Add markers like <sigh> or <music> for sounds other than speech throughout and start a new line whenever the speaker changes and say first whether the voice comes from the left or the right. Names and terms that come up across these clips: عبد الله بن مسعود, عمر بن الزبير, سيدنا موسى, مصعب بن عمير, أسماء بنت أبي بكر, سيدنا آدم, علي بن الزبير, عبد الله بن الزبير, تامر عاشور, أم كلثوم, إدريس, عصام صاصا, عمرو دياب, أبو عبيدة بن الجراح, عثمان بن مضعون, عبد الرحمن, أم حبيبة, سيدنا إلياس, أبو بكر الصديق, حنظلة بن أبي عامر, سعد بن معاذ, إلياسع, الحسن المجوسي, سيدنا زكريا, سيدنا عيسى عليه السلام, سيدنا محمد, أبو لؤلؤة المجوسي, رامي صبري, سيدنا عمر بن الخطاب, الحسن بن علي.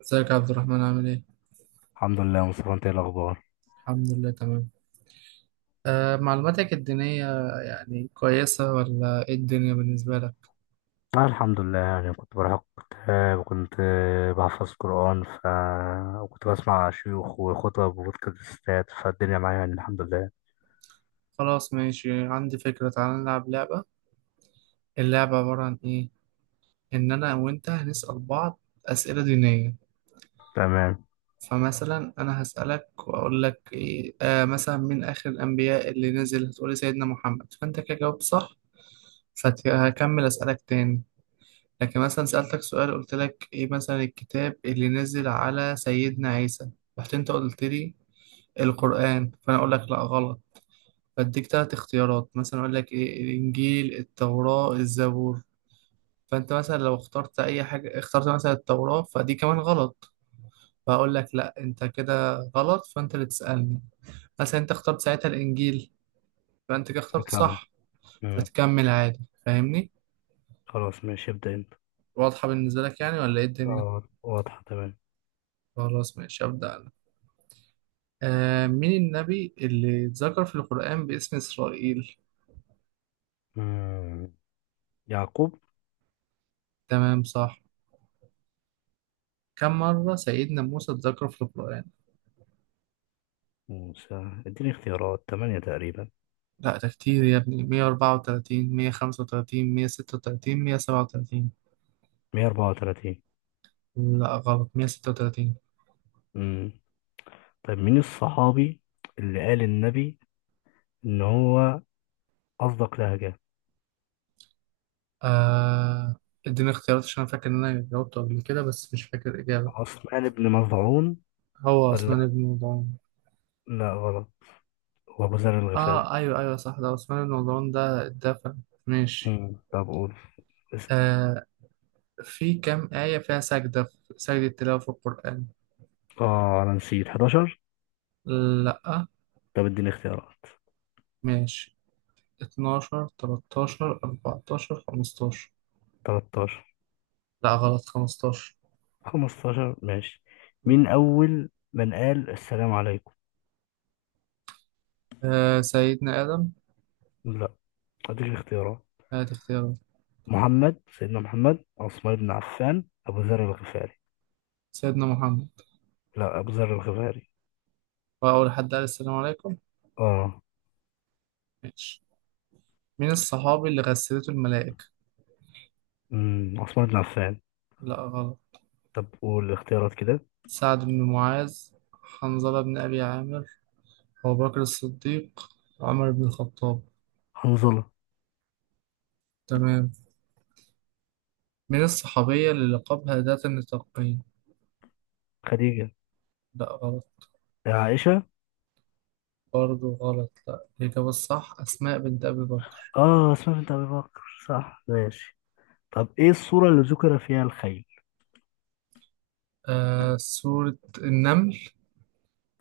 right: ازيك يا عبد الرحمن، عامل ايه؟
left: الحمد لله يا مصطفى، انت ايه الاخبار؟
right: الحمد لله تمام. آه، معلوماتك الدينية يعني كويسة، ولا ايه الدنيا بالنسبة لك؟
left: الحمد لله، يعني كنت بروح كتاب وكنت بحفظ قرآن وكنت بسمع شيوخ وخطب وبودكاستات، فالدنيا معايا يعني الحمد لله.
right: خلاص ماشي، عندي فكرة. تعال نلعب لعبة. اللعبة عبارة عن ايه؟ ان انا وانت هنسأل بعض اسئلة دينية.
left: تمام
right: فمثلا انا هسألك واقول لك إيه، مثلا من اخر الانبياء اللي نزل، هتقولي سيدنا محمد، فانت كده جاوبت صح، فهكمل اسألك تاني. لكن مثلا سألتك سؤال، قلت لك ايه مثلا الكتاب اللي نزل على سيدنا عيسى، رحت انت قلت لي القرآن، فانا اقول لك لا غلط، فاديك تلات اختيارات، مثلا اقول لك ايه، الانجيل، التوراة، الزبور. فانت مثلا لو اخترت اي حاجة، اخترت مثلا التوراة، فدي كمان غلط، فاقول لك لا انت كده غلط، فانت اللي تسألني. مثلا انت اخترت ساعتها الانجيل، فانت كده اخترت
left: تمام.
right: صح،
left: مم.
right: فتكمل عادي، فاهمني؟
left: خلاص ماشي، ابدا انت.
right: واضحة بالنسبة لك يعني، ولا ايه الدنيا؟
left: اه واضحه تمام.
right: خلاص ماشي، أبدأ. آه، مين النبي اللي اتذكر في القرآن باسم إسرائيل؟
left: مم. يعقوب.
right: تمام صح. كم مرة سيدنا موسى اتذكر في القرآن؟
left: موسى اديني اختيارات تمانية تقريبا.
right: لا ده كتير يا ابني، 134، 135، 136، 137.
left: 134.
right: لا غلط، 136.
left: مم. طيب مين الصحابي اللي قال النبي ان هو اصدق لهجه؟
right: آه، اديني اختيارات عشان أنا فاكر إن أنا جاوبته قبل كده، بس مش فاكر الإجابة.
left: عثمان بن مظعون.
right: هو عثمان
left: ولا
right: بن مضعون.
left: لا غلط، هو أبو ذر الغفاري.
right: اه ايوه ايوه صح، ده عثمان بن مضعون ده اتدفن. ماشي.
left: مم. طب قول اسم.
right: آه، في كم آية فيها سجدة، سجدة تلاوة في القرآن؟
left: اه انا نسيت. 11.
right: لأ.
left: طب اديني اختيارات.
right: ماشي، 12 13 14 15
left: 13.
right: لأ غلط، خمستاشر.
left: 15 ماشي. مين اول من قال السلام عليكم؟
right: آه، سيدنا آدم.
left: لا اديك اختيارات:
right: هات اختيارات.
left: محمد، سيدنا محمد، عثمان بن عفان، ابو ذر الغفاري.
right: سيدنا محمد.
left: لا ابو ذر الغفاري.
right: وأول حد قال السلام عليكم.
left: اه.
right: ماشي. مين الصحابي اللي غسلته الملائكة؟
left: عثمان بن عفان.
right: لأ غلط.
left: طب قول الاختيارات كده.
right: سعد بن معاذ، حنظلة بن أبي عامر، أبو بكر الصديق، عمر بن الخطاب.
left: حنظلة.
right: تمام. مين الصحابية اللي لقبها ذات النطاقين؟
left: خديجة.
right: لأ غلط.
left: عائشة.
right: برضه غلط. لأ الإجابة الصح أسماء بنت أبي بكر.
left: اه عثمان بن ابي بكر. صح ماشي. طب ايه الصورة اللي ذكر فيها الخيل؟
right: آه، سورة النمل.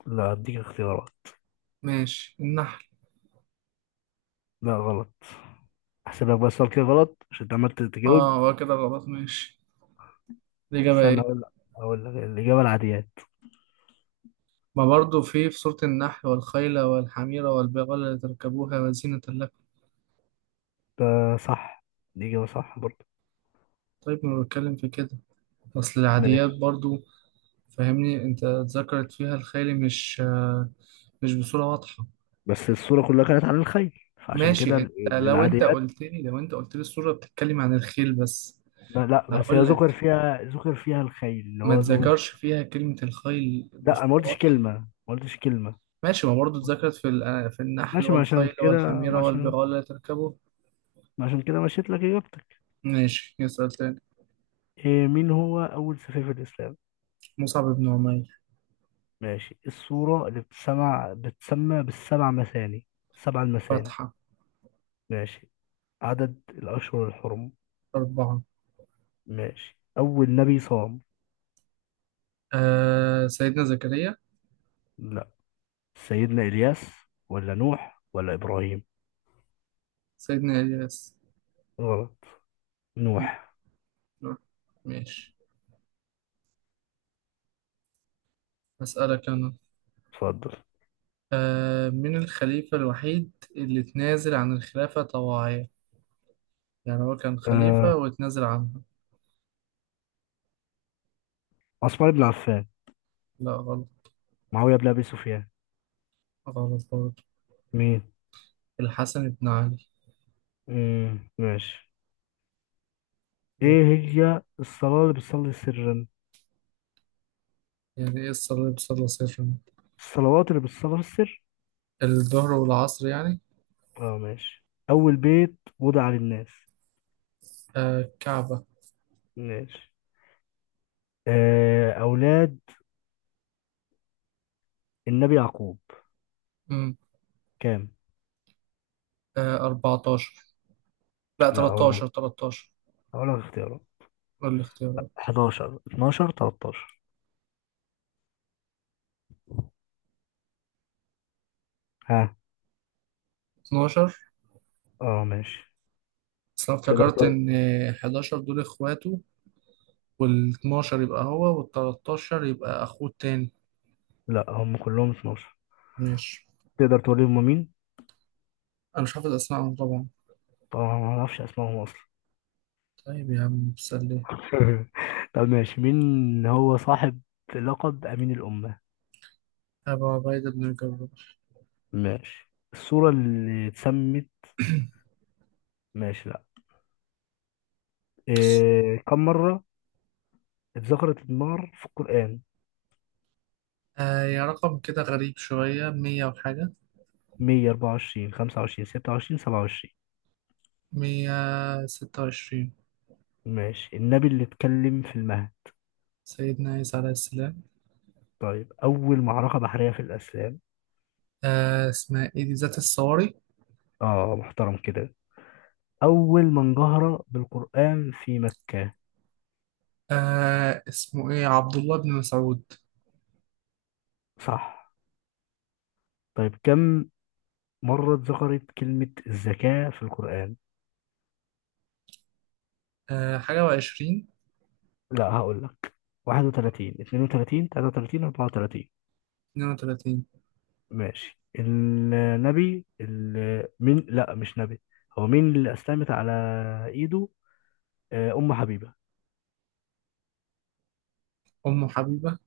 left: لا هديك اختيارات.
right: ماشي، النحل.
left: لا غلط. احسب لك بس سؤال كده غلط عشان انت عملت تجاوب.
right: اه هو كده غلط، ماشي. الإجابة
left: استنى
right: ايه؟
left: اقول لك الاجابه: العاديات.
right: ما برضو في سورة النحل، والخيل والحمير والبغال لتركبوها وزينة لكم.
left: ده صح، دي اجابه صح برضه.
right: طيب ما بتكلم في كده أصل العاديات
left: ماشي،
right: برضو. فاهمني، انت ذكرت فيها الخيل مش مش بصورة واضحة.
left: بس الصوره كلها كانت عن الخيل فعشان كده
right: ماشي، انت لو انت
left: العاديات.
right: قلت لي، السورة بتتكلم عن الخيل بس،
left: لا بس هي
right: هقول
left: ذكر
right: لك.
left: فيها ذكر فيها الخيل اللي
right: ما
left: هو ذكر
right: تذكرش
left: فيها.
right: فيها كلمة الخيل
left: لا انا ما
right: بصورة
left: قلتش
right: واضحة.
left: كلمه ما قلتش كلمه.
right: ماشي، ما برضه اتذكرت في في النحل
left: ماشي،
right: والخيل والحميرة والبغال لا تركبوا.
left: ما عشان كده مشيت لك اجابتك.
right: ماشي، يسأل تاني.
left: إيه، مين هو اول سفير في الاسلام؟
right: مصعب بن عمير.
left: ماشي. الصورة اللي بتسمع بتسمى بالسبع مثاني، سبع المثاني.
right: فتحة.
left: ماشي. عدد الأشهر الحرم.
right: أربعة.
left: ماشي. أول نبي صام.
right: آه، سيدنا زكريا.
left: لا سيدنا إلياس ولا نوح ولا إبراهيم.
right: سيدنا إلياس.
left: غلط
right: م-
left: نوح.
right: لا. ماشي. أسألك أنا.
left: اتفضل.
right: آه، من الخليفة الوحيد اللي اتنازل عن الخلافة طواعية، يعني هو كان خليفة
left: آه.
right: واتنازل عنها؟
left: عثمان بن عفان.
right: لا غلط.
left: معاوية بن أبي سفيان.
right: غلط برضه.
left: مين؟
right: الحسن بن علي.
left: مم. ماشي. إيه هي الصلاة اللي بتصلي سرا؟
right: يعني إيه الصليب صلى سرا؟
left: الصلوات اللي بتصلي في السر.
right: الظهر والعصر يعني.
left: اه ماشي. أول بيت وضع للناس.
right: آه، الكعبة.
left: ماشي. أولاد النبي يعقوب كام؟
right: آه، 14. لا،
left: لا اقول لك
right: 13، 13
left: اقول لك اختيارات:
right: دول الاختيارات.
left: 11، 12، 13. ها.
right: 12.
left: اه ماشي.
right: بس انا
left: تقدر
right: افتكرت
left: تقول.
right: ان 11 دول اخواته، وال12 يبقى هو، وال13 يبقى اخوه التاني.
left: لا هم كلهم 12.
right: ماشي.
left: تقدر تقول لي هم مين.
right: انا مش حافظ اسمائهم طبعا.
left: طبعا ما اعرفش اسمائهم اصلا.
right: طيب يا عم سلي.
left: <laughs> طب ماشي، مين هو صاحب لقب امين الامه؟
right: ابو عبيده بن الجراح.
left: ماشي. الصوره اللي اتسمت. ماشي لا. إيه... كم مره اتذكرت النار في القران؟
right: آه يا رقم كده غريب شويه، 100 وحاجه.
left: 124، 25، 26، 27.
right: 126.
left: ماشي. النبي اللي اتكلم في المهد.
right: سيدنا عيسى عليه السلام.
left: طيب أول معركة بحرية في الإسلام.
right: آه اسمها ايه دي، ذات الصواري.
left: آه محترم كده. أول من جهر بالقرآن في مكة.
right: آه اسمه ايه، عبد الله بن مسعود.
left: صح. طيب كم مرة اتذكرت كلمة الزكاة في القرآن؟
right: آه، حاجة و20.
left: لا هقول لك: 31، 32، 33، 34.
right: 32.
left: ماشي. النبي من لا مش نبي، هو مين اللي أسلمت على إيده؟ أم حبيبة.
right: أم حبيبة.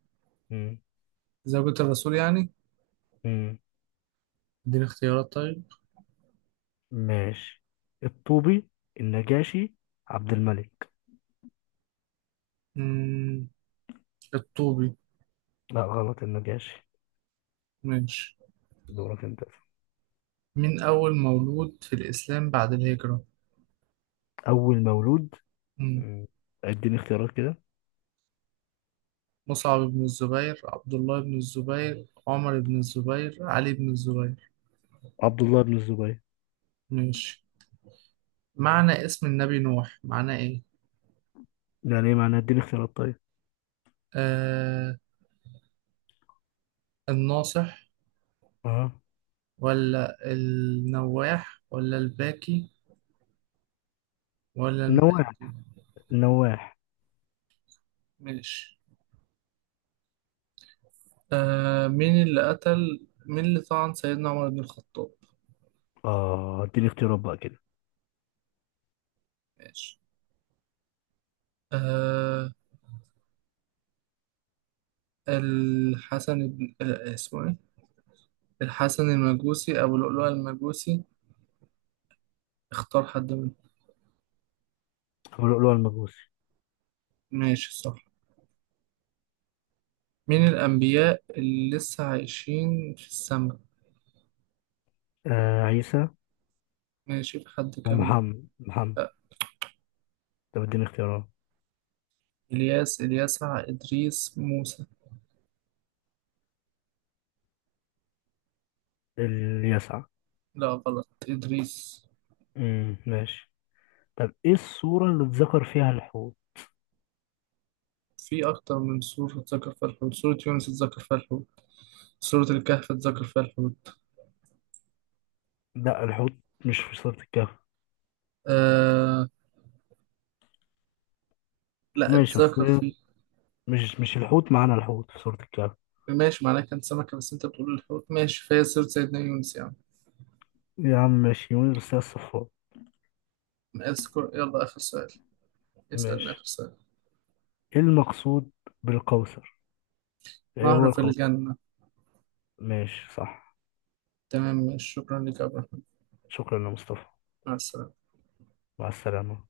left: مم.
right: زوجة الرسول يعني.
left: مم.
right: اديني اختيارات طيب.
left: ماشي: الطوبي، النجاشي، عبد الملك.
right: مم، الطوبي.
left: لا غلط النجاشي.
right: ماشي.
left: دورك انت.
right: مين أول مولود في الإسلام بعد الهجرة؟
left: اول مولود.
right: مم.
left: مم. اديني اختيارات كده.
right: مصعب بن الزبير، عبد الله بن الزبير، عمر بن الزبير، علي بن الزبير.
left: عبد الله بن الزبير.
right: ماشي. معنى اسم النبي نوح، معنى إيه؟
left: يعني ايه معناه؟ اديني اختيارات طيب.
right: آه، الناصح،
left: اه.
right: ولا النواح، ولا الباكي، ولا
left: نواح،
right: المهدي.
left: نواح.
right: ماشي. آه مين اللي طعن سيدنا عمر بن الخطاب؟
left: اه اديني اختيارات بقى كده.
right: ماشي. آه الحسن بن اسمه ايه، الحسن المجوسي، أبو لؤلؤة المجوسي. اختار حد منهم.
left: ابو لؤلؤ المجوسي.
right: ماشي صح. مين الأنبياء اللي لسه عايشين في السماء؟
left: آه عيسى.
right: ماشي، في حد كمان؟
left: ومحمد محمد.
right: لا.
left: طب اديني اختيارات.
right: إلياس، إلياسع، إدريس، موسى.
left: اللي يسعى.
right: لا غلط، إدريس.
left: ماشي. طب ايه الصورة اللي اتذكر فيها الحوت؟
right: في أكتر من سورة اتذكر فيها الحوت، سورة يونس اتذكر فيها الحوت، سورة الكهف اتذكر فيها الحوت.
left: لا الحوت مش في سورة الكهف.
right: آه، لا
left: ماشي بس
right: اتذكر فيه.
left: مش الحوت معانا الحوت في سورة الكهف.
right: ماشي، معناه كان سمكة، بس انت بتقول الحوت، ماشي، فهي سيرة سيدنا يونس يعني.
left: يا عم ماشي يونس، بس هي الصفار.
right: اذكر، يلا آخر سؤال. اسألنا
left: ماشي.
right: آخر سؤال.
left: ايه المقصود بالقوس؟ ايه هو
right: نهر في
left: القوس؟
right: الجنة.
left: ماشي صح.
right: تمام ماشي، شكرا لك يا عبد الرحمن.
left: شكرا يا مصطفى.
right: مع السلامة.
left: مع السلامة.